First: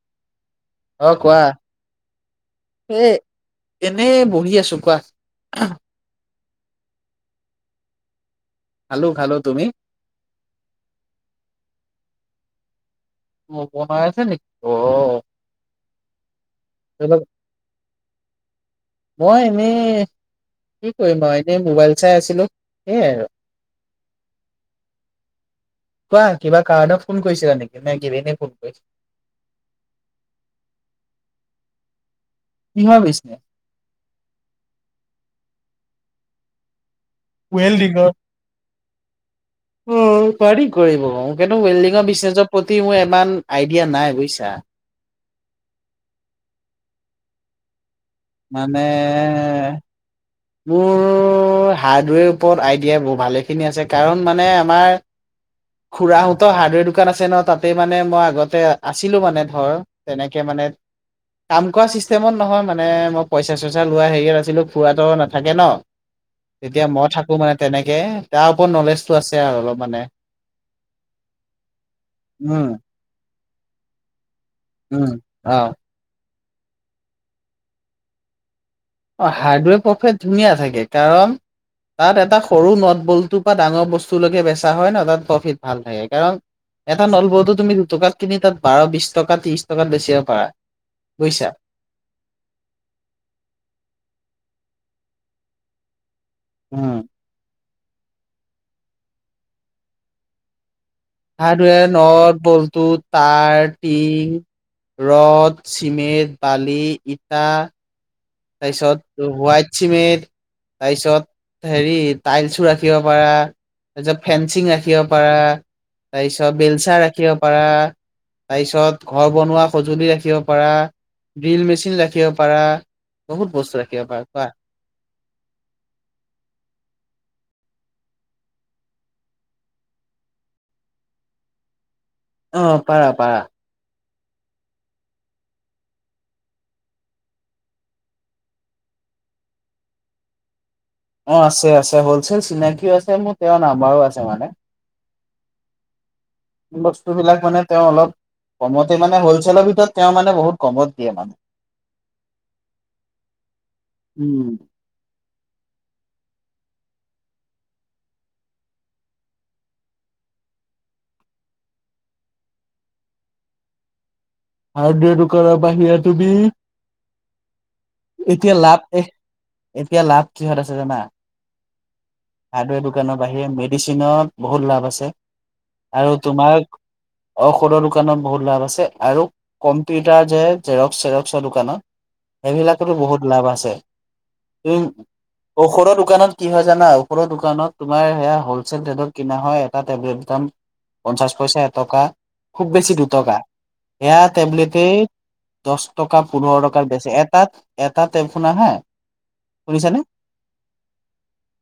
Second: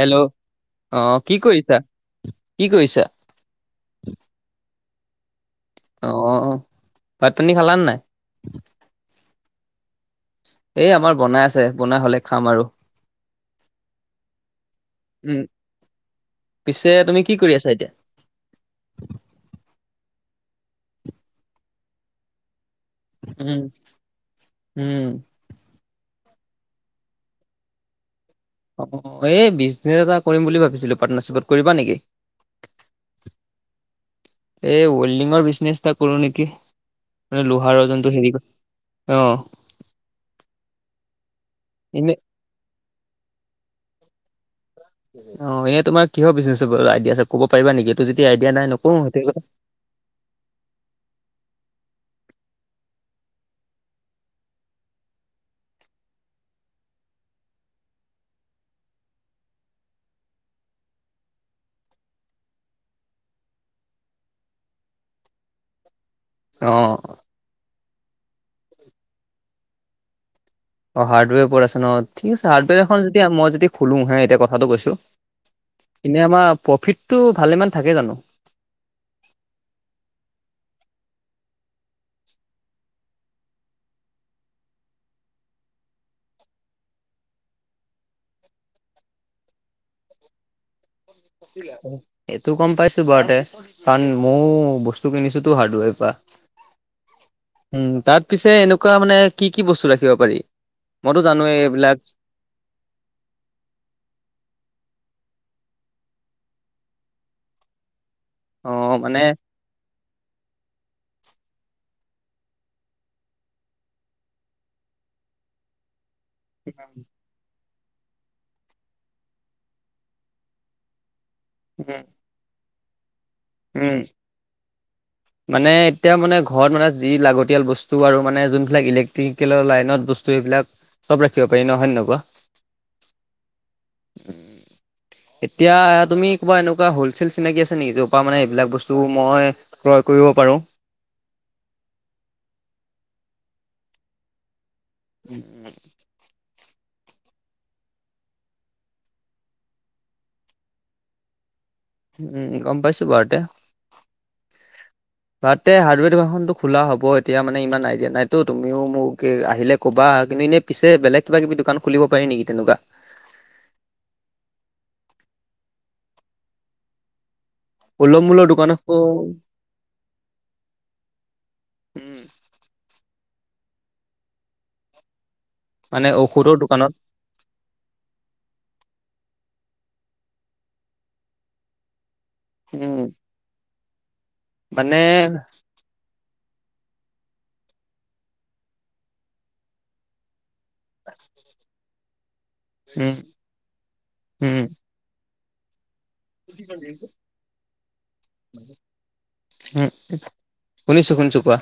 Hello অ অহ কোৱা কি কৰিছা কি এ কৰিছা এনেই বহি আছো কোৱা অ ভাত পানী খালা নে নাই খালো খালো তুমি এই আমাৰ বনাই আছে বনাই হলেই খাম আৰু অ বনাই আছে নেকি অ উম পিছে তুমি কি কৰি আছা এতিয়া মই এনেই কি কৰিম আৰু এনে মোবাইল চাই আছিলো সেইয়াই আৰু উম উম কোৱা কিবা কাৰণত ফোন কৰিছিলা নেকি নে কিবি অ এই বিজনেচ এটা কৰিম বুলি ভাবিছিলো পাৰ্টনাৰশ্বিপত কৰিবা নেকি তিনিশ লৈছিলে এই ৱেল্ডিঙৰ বিজনেছ এটা কৰো নেকি। মানে লোহাৰৰ ৱেল্ডিঙৰ যোনটো হেৰি কৰে। অঁ পাৰি কৰিব এইটো ৱেল্ডিঙৰ এনে বিজনেছৰ প্ৰতি মোৰ ইমান আইডিয়া নাই বুজিছা। অ এয়া তোমাৰ কিহৰ বিজনেছ আইডিয়া আছে ক'ব পাৰিবা নেকি। এইটো যদি আইডিয়া নাই মানে নকৰো সেইটোৱে কথা মোৰ হাৰ্ডৱেৰ ওপৰত আইডিয়া বহু ভালে খিনি আছে কাৰণ মানে আমাৰ। খুৰাহতৰ হাৰ্ডৱেৰ দোকান আছে ন তাতে মানে মই আগতে আছিলো মানে ধৰ তেনেকে মানে মানে কাম কৰা চিষ্টেমত নহয় মানে মানে মই পইচা চইচা লোৱা হেৰিয়ত আছিলো খুৰাটো নাথাকে ন এতিয়া অঁ মই থাকো মানে তেনেকে তাৰ ওপৰত নলেজটো আছে আৰু অলপ মানে। অ হাৰ্ডৱেৰ ওপৰত আছে ন ঠিক আছে উম হাৰ্ডৱেৰ এ যদি মই যদি খোলো হে এতিয়া ক কথাটো কৈছোঁ উম অ এনেই আমাৰ প্ৰফিটটো ভালেমান থাকে জানো অ হাৰ্ডৱেৰ প্ৰফেট ধুনীয়া থাকে কাৰণ তাত এটা সৰু নট বলটোৰ পৰা ডাঙৰ বস্তুলৈকে বেচা হয় ন তাত প্ৰফিট ভাল থাকে কাৰণ এটা নলবলটো তুমি দুটকাত কিনি তাত বাৰ বিশ টকা ত্ৰিছ টকাত বেচিব পাৰা বুজিছা সেইটো গম পাইছো বাৰতে কাৰণ ময়ো বস্তু কিনিছো তো হাৰ্ডৱেৰ পৰা উম উম তাত পিছে এনেকোৱা মানে কি কি বস্তু ৰাখিব পাৰি মইতো জানোৱেই হাৰ্ডৱেৰ এইবিলাক নদ বলটো তাৰ টিং ৰদ চিমেণ্ট বালি ইটা অ' মানে তাৰপিছত হোৱাইট চিমেণ্ট তাৰপিছত হেৰি টাইলছো ৰাখিব পাৰা তাৰ পিছত ফেঞ্চিং ৰাখিব পাৰা তাৰ পিছত বেলচাৰ ৰাখিব পাৰা তাৰপিছত ঘৰ বনোৱা সঁজুলি ৰাখিব পাৰা ড্ৰিল মেচিন উম, ৰাখিব পাৰা বহুত বস্তু উম ৰাখিব পাৰা, পাৰা। মানে এতিয়া মানে ঘৰত মানে যি লাগতিয়াল ব স্তু আৰু মানে যোনবিলাক ইলেক্ট্ৰিকেলৰ লাইনত বস্তু এইবিলাক চব ৰাখিব পাৰি ন হয় নে নহয় কোৱা। অহ পাৰা পাৰা উ এতিয়া তুমি কবা এনেকোৱা হলচেল চিনাকি আছে নেকি পাৰা মানে এইবিলাক বস্তু মই ক্ৰয় কৰিব পাৰোঁ অ আছে আছে হলছেল চিনাকিও আছে মোৰ তেওঁৰ নাম্বাৰো আছে মানে উম উম বস্তুবিলাক মানে তেওঁ অলপ কমতে মানে হ'লচেলৰ ভিতৰত তেওঁ মানে বহুত কমত দিয়ে মানে উম গম পাইছো বাৰতে উম, ঘতে হাৰ্ডৱেৰ দোকানখনটো খোলা হব এতিয়া মানে ইমান আইডিয়া নাইতো তুমিও মোক আহিলে ক'বা কিন্তু এনে পিছে বেলেগ কিবা কিবি দোকান খুলিব পাৰি নেকি তেনেকুৱা? হাৰ্ডৱেৰটো কৰাৰ বাহিৰা তুমি। সুলভ মূলৰ এতিয়া দোকান লাভ এখন এ এতিয়া লাভ কিহত আছে জানা। উম হাৰ্ডৱেৰ দোকানৰ বাহিৰে মেডিচিনত বহুত লাভ আছে। মানে আৰু ঔষধৰ তোমাৰ দোকানত ঔষধৰ দোকানত বহুত লাভ আছে আৰু কম্পিউটাৰ যে জেৰক্স চেৰক্সৰ দোকানত সেইবিলাকতো উম বহুত লাভ আছে। উম। মানে ঔষধৰ দোকানত কি হয় জানা? ঔষধৰ দোকানত তোমাৰ হলচেল ৰেটত কিনা হয় এটা টেবলেট দাম পঞ্চাশ পইচা এটকা। খুব বেছি উম দুটকা এয়া উম টেবলেটেই দছ টকা পোন্ধৰ টকাৰ বেছি এটাত এটা এফোনা হা উম শুনিছানে? শুনিছো শুনিছো কোৱা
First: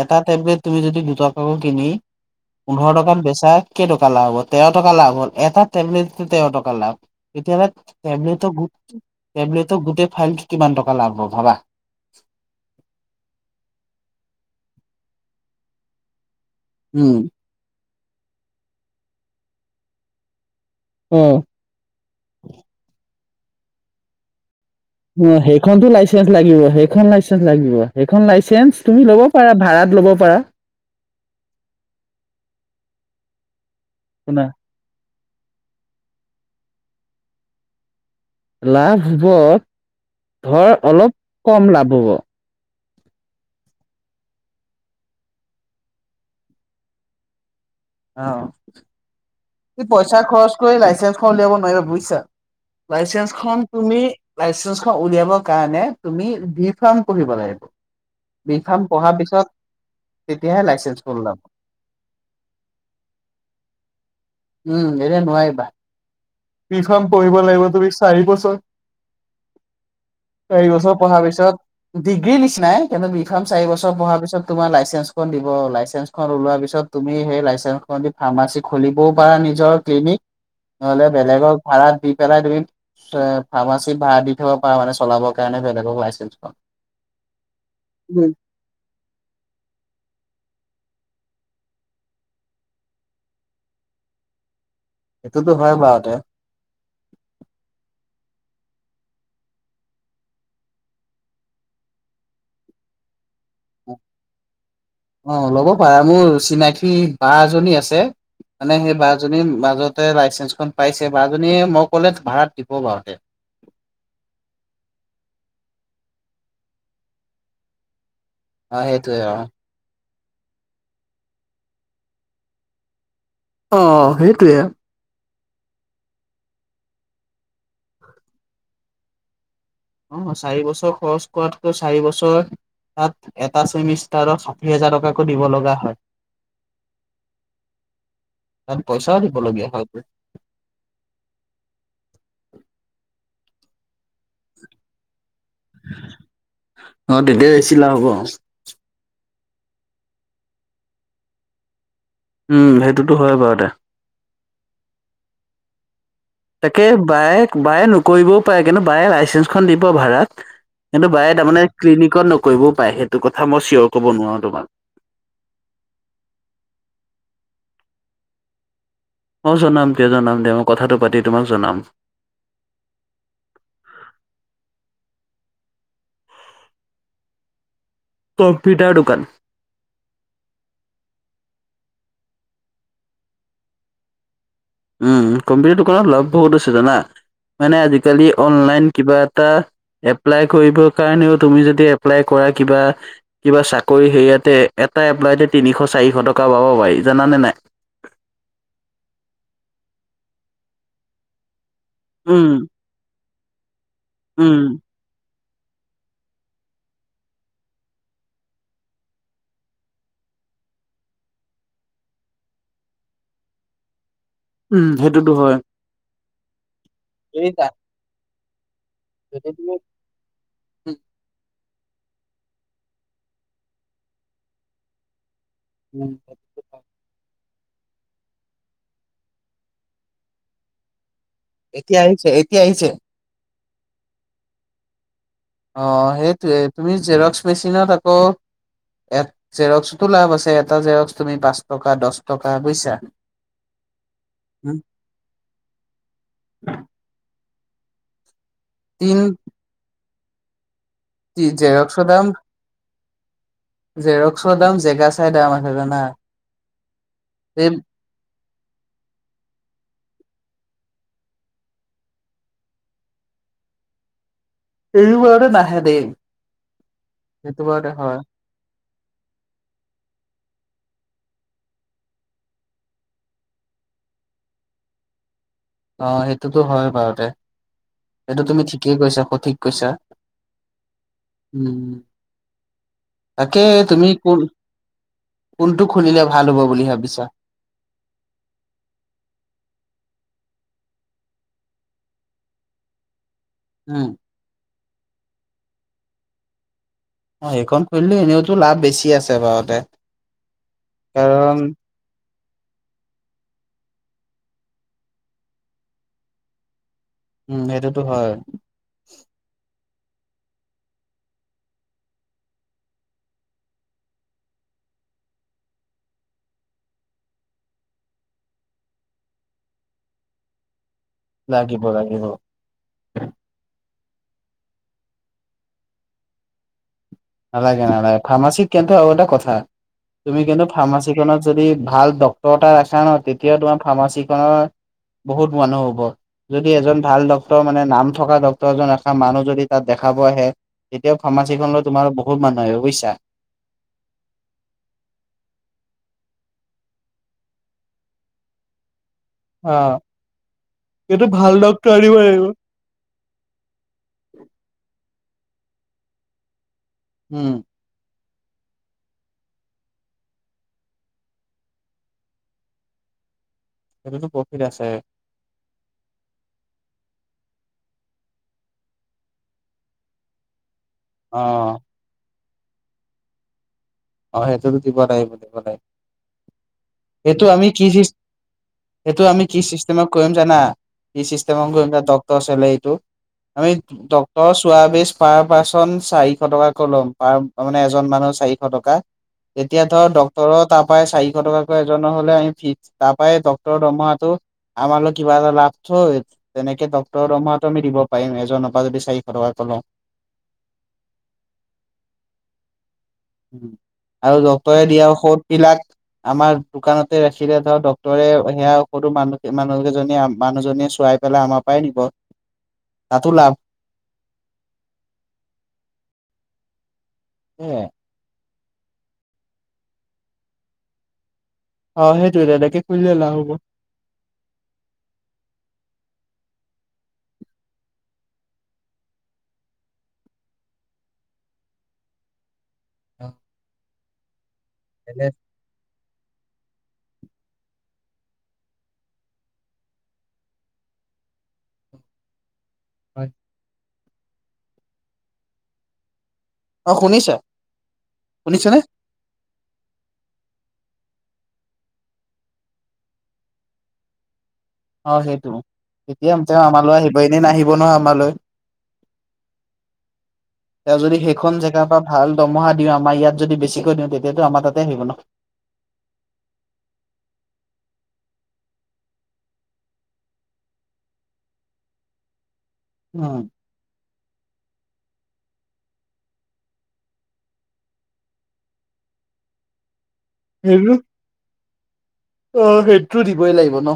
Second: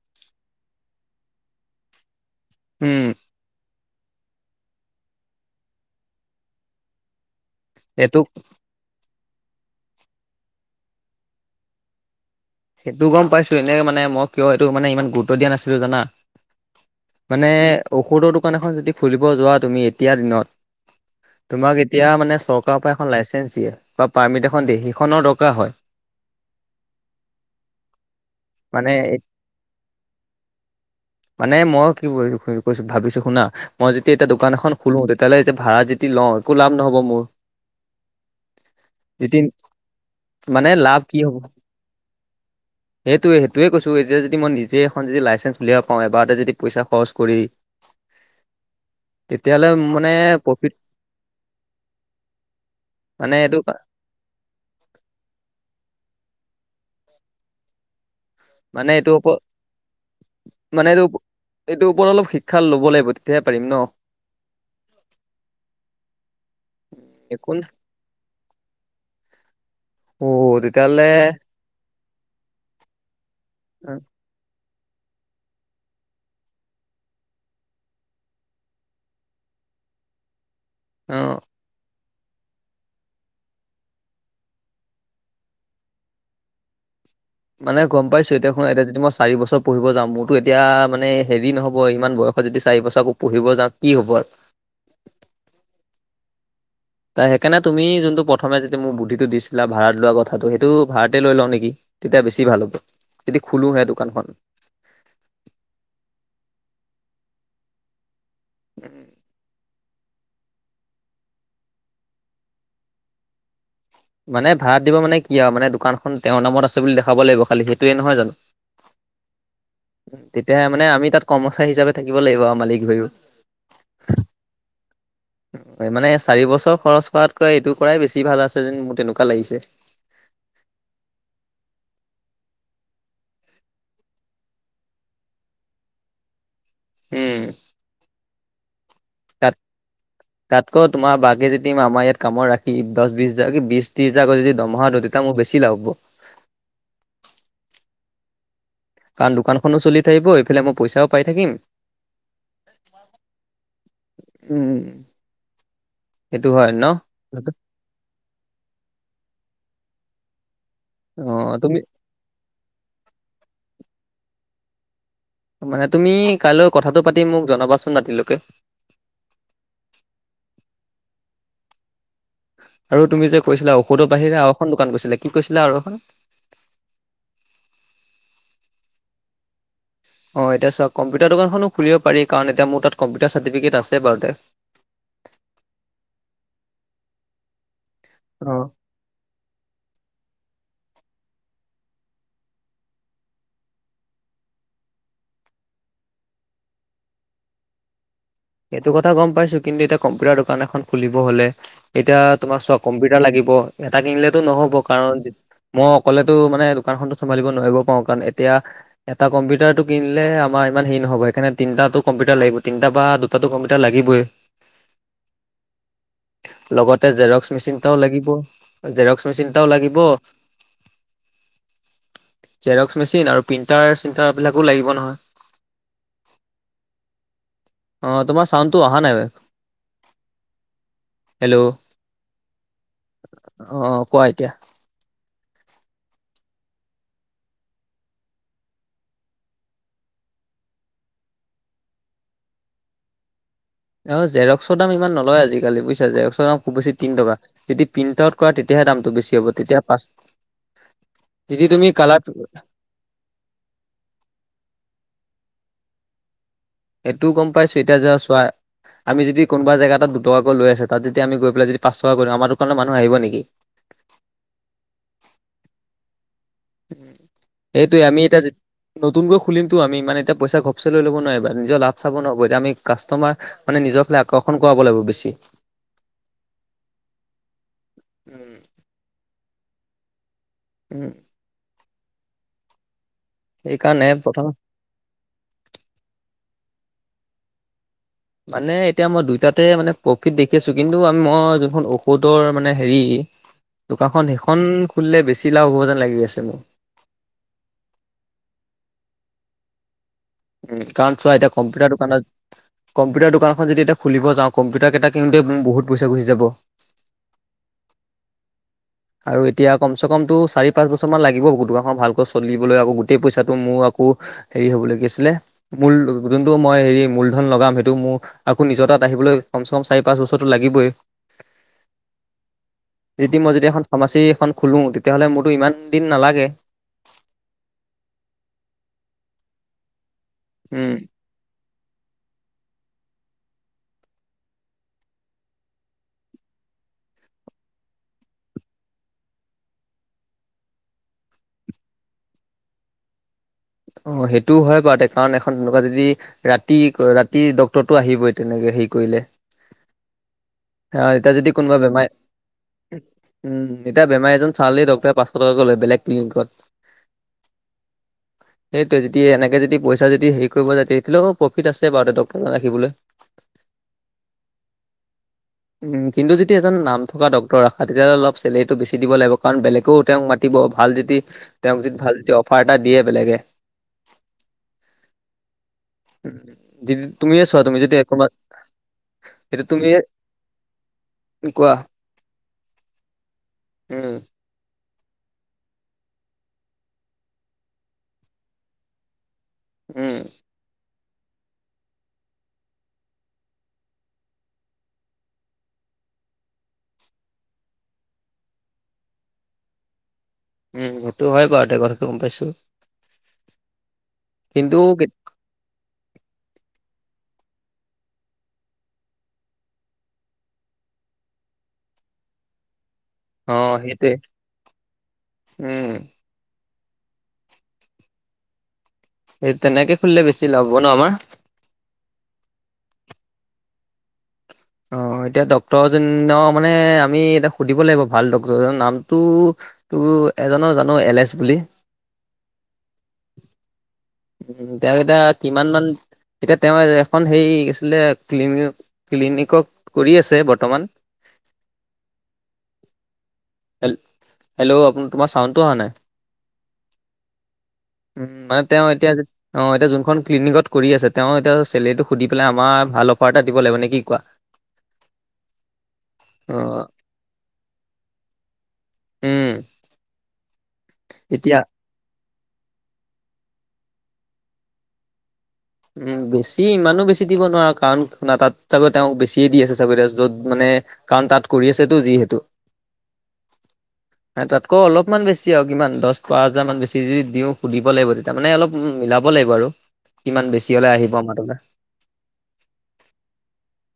এটা টেবলেট তুমি যদি দুটকা কে কিনি পোন্ধৰ উম টকাত বেচা কেই টকা লাভ হ'ব তেৰ টকা লাভ হ'ল এটা টেবলেট তেৰ টকা লাভ কেতিয়াবা সেইটো টেপলেটৰ গু- টেবলেটত গোটেই ফাইলটো কিমান টকা লাভ ভাবা। সেইটো গম পাইছো। এনেকে মানে মই কিয় এইটো মানে ইমান গুৰুত্ব দিয়া নাছিলো জানা। উম মানে ঔষধৰ দোকান এখন যদি খুলিব যোৱা তুমি এতিয়া দিনত অ তোমাক এতিয়া মানে চৰকাৰৰ পৰা এখন লাইচেঞ্চ দিয়ে বা পাৰ্মিট এখন দিয়ে সেইখনৰ অ' দৰকাৰ হয় সেইখনতো লাইচেঞ্চ লাগিব সেইখন লাইচে- চেঞ্চ লাগিব সেইখন লাইচেঞ্চ তুমি মানে ল'ব পাৰা। ভাড়াত লব পাৰা। মানে মই কি কৈছো ভাবিছো শুনা, মই যেতিয়া এতিয়া শুনা দোকান এখন খোলো। তেতিয়া হ'লে এতিয়া ভাড়া যেতি লওঁ একো লাভ নহ'ব মোৰ। লাভ যদি ধুধৰ মানে ধৰ লাভ অলপ কি হ'ব কম লাভ হ'ব। সেইটোৱে সেইটোৱে কৈছোঁ। এতিয়া যদি মই নিজে এখন যদি লাইচেঞ্চ উলিয়াব পাওঁ। এবাৰতে যদি পইচা খৰচ কৰি তেতিয়াহ'লে অ' মানে পইচা খৰচ প্ৰফিট কৰি লাইচেঞ্চখন উলিয়াব নোৱাৰিবা বুজিছা। মানে এইটো লাইচেঞ্চখন তুমি লাইচেঞ্চ উলিয়াব কাৰণে তুমি বি- ফাম পঢ়িব লাগিব। বিফাৰ্ম মানে এইটো পঢ়াৰ ওপ পিছত। তেতিয়াহে মানে এইটো লাইচেন্সখন ওলাব। এইটোৰ ওপৰত অলপ শিক্ষা ল'ব লাগিব। তেতিয়াহে পাৰিম ন। উম এনে নোৱাৰিবা। বিফাৰ্ম পঢ়িব একো ন লাগিব। তুমি চাৰি বছৰ অ চাৰি বছৰ তেতিয়াহ'লে পঢ়াৰ পিছত ডিগ্ৰী নিচিনাই। কিন্তু ফাৰ্মাচি বছৰ পঢ়া পিছত তোমাৰ লাইচে- চেঞ্চ খন‌ দিব। লাইচেঞ্চ পিছত তুমি সেই লাইচেঞ্চখন দি ফাৰ্মাচী খুলিব পাৰা নিজৰ তুমি অ বেলেগক ভাড়া দি পেলাই তুমি এ ফাৰ্মাচিত ভাড়া দি থব পাৰা। মানে চলাবৰ কাৰণে বেলেগক লাইচেঞ্চখন। মানে গম পাইছো। এতিয়া শুনা এতিয়া যদি মই চাৰি বছৰ পঢ়িব যাওঁ মোৰতো এতিয়া মানে হেভি নহ'ব। ইমান বয়সত যদি চাৰি বছৰ আকৌ পঢ়িব যাওঁ কি হ'বৰ। সেইটোতো হয় বাৰতে তা সেইকাৰণে তুমি যোনটো প্ৰথমে যেতিয়া মোৰ বুদ্ধিটো দিছিলা ভাড়াত লোৱা কথাটো সেইটো ভাড়াতেই লৈ লওঁ নেকি। তেতিয়া বেছি ভাল হ'ব। যদি খোলোহে দোকানখন অ' ল'ব পাৰো মোৰ চিনাক- ঠি বা জনী আছে মানে সে বা জনীৰ মাজত লাইচেঞ্চখন পাইছে বা এজনীয়ে মই ক'লে ভাড়া দিব বাৰতে। মানে ভাড় দিব মানে কি আও মানে দোকানখন তেওঁৰ নামত আছে বুলি দেখাব লাগিব। খালি সেইটোৱে নহয় জানো। আহ সেইটো অহ। তেতিয়াহে মানে আমি তাত কৰ্মচাৰী হিচাপে থাকিব লাগিব আৰু মালিক হৈও। অ' সেইটোৱে। মানে চাৰি বছৰ খৰচ কৰাতকৈ এইটো কৰাই বেছি ভাল আছে যেন মোৰ তেনেকুৱা লাগিছে। অ' চাৰি বছৰ খৰচ কৰাতকৈ চাৰি বছৰ তাত এটা ছেমিষ্টাৰক ষাঠি হাজাৰ টকাকৈ দিব লগা হয়। উম। তাত পইচাও তাত, দিবলগীয়া হয় তাতকৈ তোমাৰ বাকী যদি আমাৰ ইয়াত কামত ৰাখি দছ বিছ যা কি বিছ তিছ হাজাৰ কৈ দৰমহা দ দে অ তেতিয়া বেছি লাভ হ'ব। কাৰণ দোকানখনো চলি থাকিব, এইফালে মই পইচাও পাই থাকিম উম সেইটোতো হয় বাৰু দে। উম সেইটো হয় তাকে ন? বায়ে বায়ে নকৰিবও পাৰে কিন্তু বায়ে লাইচেঞ্চখন দিব ভাড়াত। কিন্তু বায়ে অ' তাৰমানে তুমি ক্লিনিকত নকৰিবও পাৰে, সেইটো কথা মই চিয়ৰ ক'ব নোৱাৰো তোমাক। মানে তুমি কাইলৈ কথাটো পাতি মোক জনাবাচোন ৰাতিলৈকে। অঁ জনাম দিয়া জনাম দিয়া, মই কথাটো পাতি তোমাক জনাম। আৰু তুমি যে কৈছিলা ঔষধৰ বাহিৰে আৰু এখন দোকান কৈছিলা, কি কৈছিলে আৰু এখন? কম্পিউটাৰ দোকান। অঁ এতিয়া চাওক কম্পিউটাৰ দোকানখনো খুলিব পাৰি কাৰণ এতিয়া মোৰ তাত কম্পিউটাৰ চাৰটফিকেট আছে বাৰুতে। উম কম্পিউটাৰ দোকানত লাভ বহুত আছে জানা, মানে আজি কালি অ'। অনলাইন কিবা এটা এপ্লাই কৰিব কাৰণেও তুমি যদি এপ্লাই কৰা কিবা, কিবা চাকৰি সেয়াতে এটা এপ্লাই তে তিনিশ- চাৰিশ টকা পাব পাৰি জনা নে নাই? সেইটো কথা গম পাইছো কিন্তু এতিয়া কম্পিউটাৰ দোকান এখন খুলিব হলে এতিয়া উম তোমাক চোৱা কম্পিউটাৰ লাগিব, এটা কিনিলেতো উম নহ'ব কাৰণ মই অকলেতো মানে দোকানখনতো চমভালিব নোৱাৰিব পাৰো কাৰণ এতিয়া এটা কম্পিউটাৰটো কিনিলে আমাৰ ইমান হেৰি নহব সেইকাৰণে তিনটা কম্পিউটাৰ লাগিব, তিনটা বা দুটাতো কম্পিউটাৰ লাগিবই। উম সেইটোতো হয়। লগতে জেৰক্স মেচিনটাও লাগিব। জেৰক্স মেচিন এটাও লাগিব জেৰক্স মেচিন আৰু প্ৰিন্টাৰ -চিন্টাৰ বিলাকো লাগিব নহয়। উম। আহ তোমাৰ চাউণ্ডটো অহা নাই? হেল্ল' এতিয়া আহিছে এতিয়া আহিছে। অ কোৱা এতিয়া? অ সেইটোৱে তুমি জেৰক্স মেচিনত আকৌ এ জেৰক্সতো লাভ আছে, এটা জেৰক্স তুমি পাঁচ টকা দছ টকা বুজিছা? অ জেৰক্সৰ দাম ইমান নলয় আজিকালি বুজিছা, জেৰক্সৰ দাম খুব বেছি তিন টকা যদি প্ৰিন্টত কৰা তেতিয়াহে দামটো তিন বেছি হ'ব তেতিয়া পাঁচ যদি তুমি জেৰক্সৰ কালাৰ দাম জেৰক্সৰ দাম জেগা চা ন [inaudible] সেইটোও গম পাই চুৱেটাৰ জ চোৱা? আমি যদি কোনোবা জেগা এটাত দুটকাকৈ লৈ আছে, তাত যদি আমি গৈ পেলাই যদি পাঁচ টকা কৰি দিম আমাৰ দোকানৰ মানুহ আহিব নেকি? [inaudible] এৰিবৰে নাহে দেই। উম সেইটো বাৰতে সেইটোয়ে হয় আমি এতিয়া, নতুনকৈ খুলিমতো আমি মানে এতিয়া পইচা গম পিছত লৈ ল'ব নোৱাৰিবা, নিজৰ লাভ চাব নোৱাৰিবা, এতিয়া আমি কাষ্টমাৰ মানে নিজক লৈ আকৰ্ষণ কৰাব লাগিব বেছি। অ সেইটোতো হয় বাৰুতে, সেইটো উম, তুমি ঠিকেই কৈছা সঠিক কৈছা। উম, উম। তাকে সেইকাৰণে তুমি কোন প্ৰথম কোনটো খুলিলে ভাল হ'ব বুলি ভাবিছা? মানে এতিয়া মই দুইটাতে মানে প্ৰফিট দেখি আছোঁ কিন্তু আমি মই যোনখন ঔষধৰ মানে হেৰি উম দোকানখন সেইখন খুলিলে বেছি লাভ হ'ব যেন লাগি আছে মোক। অ সেইখন খুলিলো এনেওতো লাভ বেছি আছে বাৰতে। উম কাৰণ চোৱা এতিয়া কম্পিউটাৰটো দোকানত কম্পিউটাৰ দোকানখন যদি এতিয়া খুলিব যাওঁ কম্পিউটাৰ কেইটা কিন্তু বহুত পইচা গুচি যাব। উম সেইটোতো হয়। আৰু এতিয়া কম চে কমতটো চাৰি পাঁচ বছৰ মান লাগিব দোকানখন ভালকৈ চলিবলৈ আকৌ গোটেই পইচাটো মোৰ আকৌ হেৰি হ'ব। যোনটো মই হেৰি মূলধন লগাম সেইটো মোৰ আকৌ নিজৰ তাত আহিব কমচেকম চাৰি পাঁচ বছৰটো লাগিবই। লাগিব লাগিব। ফৰ্মাচি এখন খোলোঁ তেতিয়াহ'লে মোৰতো ইমান দিন নালাগে। নালাগে নালাগে ফাৰ্মাচীত কিন্তু আৰু এটা কথা তুমি কিন্তু উম ফাৰ্মাচীখনত যদি। ভাল ডক্তৰ এটা ৰাখা ন তেতিয়া তোমাৰ ফাৰ্মাচীখনৰ বহুত মানুহ হ'ব। যদি এজন ভাল ডক্তৰ মানে নাম থকা ডক্তৰ এজন এখন মানুহ যদি তাত দেখাব আহে। তেতিয়া ফাৰ্মাচীখন লৈ তোমাৰ বহুত মানুহ আহিব বুইছা। অ সেইটোও হয় বাৰু তে কাৰণ এখন তেনেকুৱা যদি ৰাতি ৰাতি ডক্তৰটো আহিবই তেনেকে। হেৰি কৰিলে। অ। কিন্তু এতিয়া যদি ভাল কোনোবা ডক্তৰ বেমাই আনিব লাগিব। এতিয়া বেমাই এজন ছালেই ডক্তৰে পাচ ফতকৈ বেলেগ ক্লিকত। উম। হয়্ সেইটোৱে যদি এনেকে যদি পইচা যদি হেৰি কৰিব যা তেতিাহয়ালেও প্ৰফিট আছে বাৰু [unintelligible] ৰাখিবলৈ। [unintelligible] সেইটোতো প্ৰফিট আছে। কিন্তু যদি এজন নাম থকা ডক্তৰ ৰাখা তেতিয়াাহ'লে অলপ চেলেৰিটো বেছি দিব লাগিব কাৰণ বেলেগেও তেওঁক মাতিব। ভাল যদি অ', তেওঁক যদি ভাল য অফাৰ এটা দিয়ে বেলেগে। অ সেইটোটো [unintelligible] টাইপ মানে দি তুমিয়ে ছোৱা তুমি যদি চিচ [unintelligible] সেইটো আমি কি চিষ্টেমত কৰিম জানা কি চিষ্টেম কোৱা কৰিম জান ডক্তৰ চেলাৰি টো। আমি উম, ডক্তৰ চোৱা বিছ। পাৰ পাৰ্চন চাৰিশ টকাকৈ ল'ম পাৰ মানে এজন মানুহ চাৰিশ টকা। তেতিয়া ধৰ উম, ডক্তৰ তাত ই চাৰিশ টকাকৈ এজনৰ হলে আমি ফি তাৰ পৰাই ডক্তৰৰ দৰমহাটো। আমাৰ লগ কিবা এটা লাভ থৈ তেনেকে ডক্তৰৰ দৰমহাতো আমি দিব পাৰিম এজনৰ পৰা যদি চাৰিশ টকা লও। উম সেইটো হয় বাৰু দে কথাটো গম পাইছো। আৰু কিন্তু ডক্তৰে দিয়া কেত- ঔষধ বিলাক আমাৰ দোকানতে ৰাখিলে ধৰ ডক্তৰে সেয়া সৰু মানুহ মানুহকেজনীয়ে মানুহজনীয়ে চোৱাই পেলাই আমাৰ পৰাই নিব‌ [unintelligible] অ সেইটোৱ উম। হ এই তেনেকে খুলিলে বেছি ল'ব ন আমাৰ অ সেইটোৱে তেনেকে খুলিলে লাভ হ'ব্। অ এতিয়া ডক্তৰজনৰ মানে আমি এতিয়া সুধিব লাগিব ভাল ডক্তৰজনৰ নামটো। তোৰ এজনৰ জানো এল এছ বুলি অ তেনে তাত কিমান মান এতিয়া তেওঁ এখন সেই আছিলে ক্লিন ক্লিনিকক কৰি আছে বৰ্তমান। [unintelligible] হয়। ল হেল্ল' আপ তোমাৰ চাউণ্ডটো অহা নাই। অ শুনিছা উম মানে শুনিছো। তেওঁ এতিয়া যে। অ এতিয়া যোনখন ক্লিনিকত কৰি আছে তেওঁ এতিয়া চেলেৰীটো সুধি পেলাই আমাৰ ভাল অফাৰ এটা দিব লাগিব নে কি কোৱা। অ সেইটো এতিয়া অ তেওঁ আমালৈ আহিব এনেই ন আহাহিব নহ আমালৈ। উম। তেওঁ যদি সেইখন এতিয়া জেগাৰ পৰা ভাল দমহা দিওঁ আমাৰ ইয়াত যদি বেছিকৈ দিওঁ তেতিয়াতো আমাৰ তাতে আহিব ন। উম বেছি ইমানো বেছি দিব নোৱাৰো কাৰণ তাত চাগৈ তেওঁ বেছিয়ে দি আছে চাগৰি য'ত মানে- তাত কৰি আছে তো উম তাত। কিমান বেছি আৰু কিমান দহ প হাজাৰ মান বেছি যদি দিওঁ সুধিব লাগিব তেতিয়া মানে অলপ মিলাব লাগিব আৰু কিমান বেছি হলে সেইটো আহিব আমাৰ তোৰ অ সেইটো দিবই লাগিব ন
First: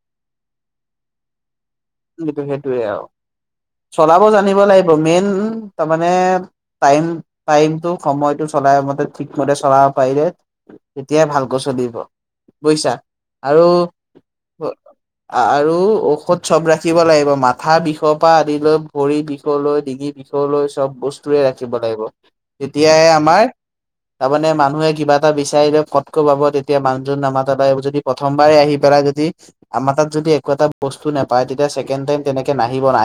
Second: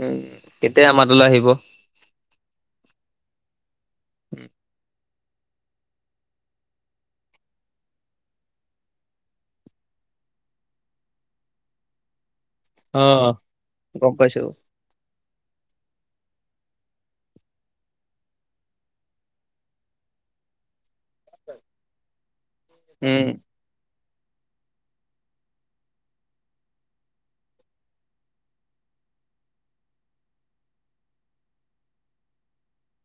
উম কেতিয়া আমাৰলৈ আহিব সেইটো সেইটোয়ে আৰু চলাব উম, জানিব লাগিব মেইন। উ তাৰ মানে টাইম টাইম টো সময়তটো চলাই মতে ঠিকমতে চলাব পাৰিল তেতিয়াই ভালকৈ চলিব বুজিছা অ', আৰু গম পাইছো আৰু ঔষধ চব ৰাখে ৰাখিব লাগিব মাথা বিষৰ পৰা আদি লৈ ভৰি বিষলৈ ডিঙি বিষলৈৈ চব বস্তুয়ে ৰাখিব তেতিয়াহে উম। আমাৰ। তাৰমানে মানুহে কিবা এটা বিচাৰিলে কতকৈ বাব তেতিয়া মানুহজন নামা তাদা যদি প্ৰথমবাৰে আহি পেল আমাৰ তাত যদি একো এটা বস্তু নাপায় তেতিয়াছেকে তেনেকে নাহিব নাহ